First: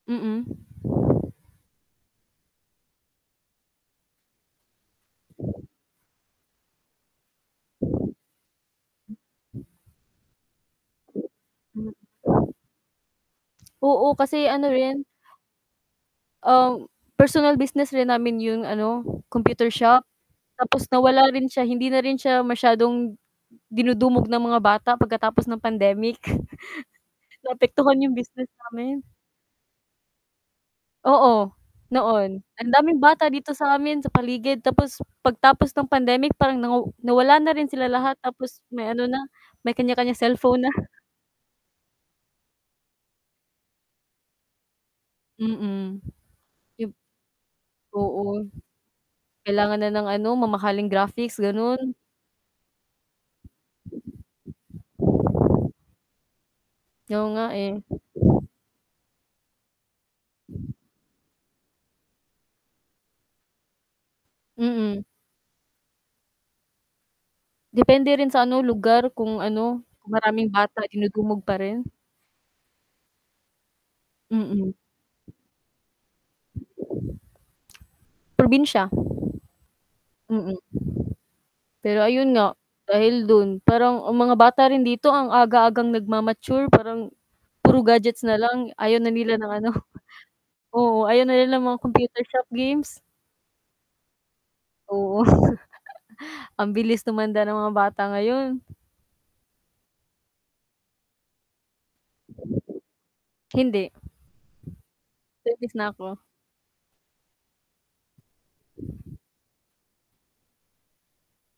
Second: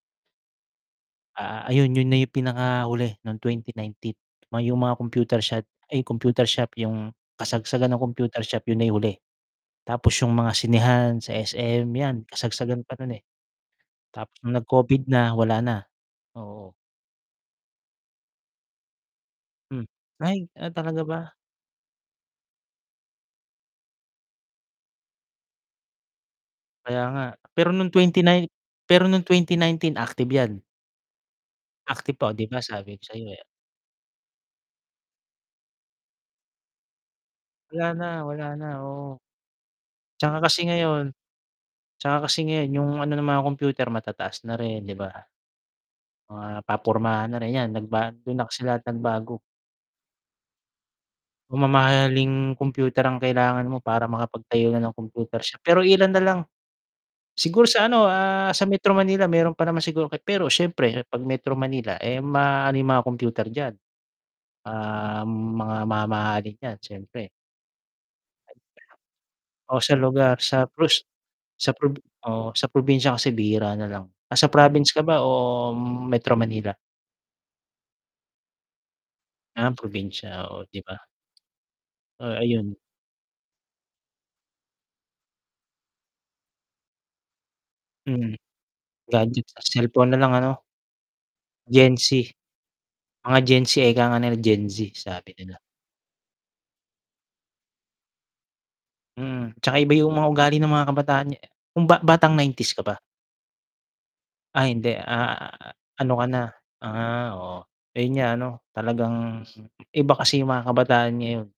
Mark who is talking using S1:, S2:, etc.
S1: Mm.
S2: Ah, ayun 'yun na 'yung pinakahuli nung 2019, oh 'yung mga computer shot ay, computer shop, 'yung kasagsagan ng
S1: Hmm.
S2: computer shop 'yun na 'yung huli, tapos 'yung mga sinehan sa
S1: Hmm.
S2: SM 'yan, kasagsagan pa nun, eh.
S1: Oo,
S2: Tapos
S1: kasi
S2: nung nag
S1: ano rin
S2: Covid na wala na, oo.
S1: um, personal business rin namin 'yung ano computer
S2: Hmm,
S1: shop.
S2: ay, ah,
S1: Tapos,
S2: talaga
S1: nawala
S2: ba?
S1: rin siya, hindi na rin siya masyadong dinudumog ng mga bata pagkatapos ng pandemic.
S2: Kaya nga, pero nung
S1: Naapektuhan 'yung
S2: twenty
S1: business
S2: nine
S1: namin.
S2: pero nung 2019, active 'yan.
S1: Oo,
S2: Active pa, oh 'di
S1: noon,
S2: ba
S1: ang
S2: sabi
S1: daming
S2: ko
S1: bata
S2: sa'yo, eh.
S1: dito sa amin sa paligid, tapos pagtapos ng pandemic parang naw nawala na rin
S2: Wala
S1: sila
S2: na,
S1: lahat
S2: wala
S1: tapos
S2: na,
S1: may ano na,
S2: oo.
S1: may kaniya-kaniyang
S2: 'Tsaka
S1: cellphone
S2: kasi
S1: na.
S2: ngayon 'tsaka kasi ngayon 'yung ano ng mga kompyuter matataas na rin, 'di ba?
S1: Mm.
S2: Mga
S1: Ib
S2: papormahan na rin, 'yan nagba dun na
S1: oo.
S2: kasi lahat nagbago.
S1: Kailangan na ng ano mamahaling graphics, ganun.
S2: Mamahaling kompyuter ang kailangan mo para makapag-tayo na nang kompyuter shop, pero iilan na lang.
S1: Oo nga,
S2: Siguro
S1: eh.
S2: sa ano, ah, sa Metro Manila meron pa naman siguro, pero siyempre 'pag Metro Manila, eh, maano 'yung mga kompyuter diyan,
S1: Mm.
S2: ah, mga mamahalin 'yan, siyempre.
S1: Depende rin sa ano lugar kung ano,
S2: Oh sa
S1: kung
S2: lugar
S1: maraming
S2: sa
S1: bata
S2: prus
S1: dinudumog pa
S2: sa
S1: rin.
S2: prob oh, sa probinsya kasi bihira na lang. Nasa
S1: Mm.
S2: province ka ba o Metro Manila?
S1: Probinsya.
S2: Ah, probinsya,
S1: Mm.
S2: oo 'di ba?
S1: Pero ayun
S2: Ah,
S1: nga,
S2: ayun.
S1: dahil dun parang ang mga bata rin dito ang aga-agang nagma-mature parang puro gadgets
S2: Mhm.
S1: na lang, ayaw na nila
S2: Gadget
S1: ng
S2: at
S1: ano
S2: cellphone na lang ano?
S1: oo, ayaw na nila ng mga
S2: Gen
S1: computer
S2: Z.
S1: shop games.
S2: Mga Gen Z ika nga nila, Gen Z
S1: Oo.
S2: sabi nila.
S1: Ang bilis tumanda ng mga bata ngayon.
S2: Mm, 'tsaka iba 'yung mga ugali ng mga kabataan nga kung ba batang 90's ka ba?
S1: Hindi.
S2: Ay hindi, ah,
S1: Thirties na
S2: ano
S1: ako.
S2: ka na ah, oo ayun nga ano, talagang iba kasi 'yung mga kabataan ngayon.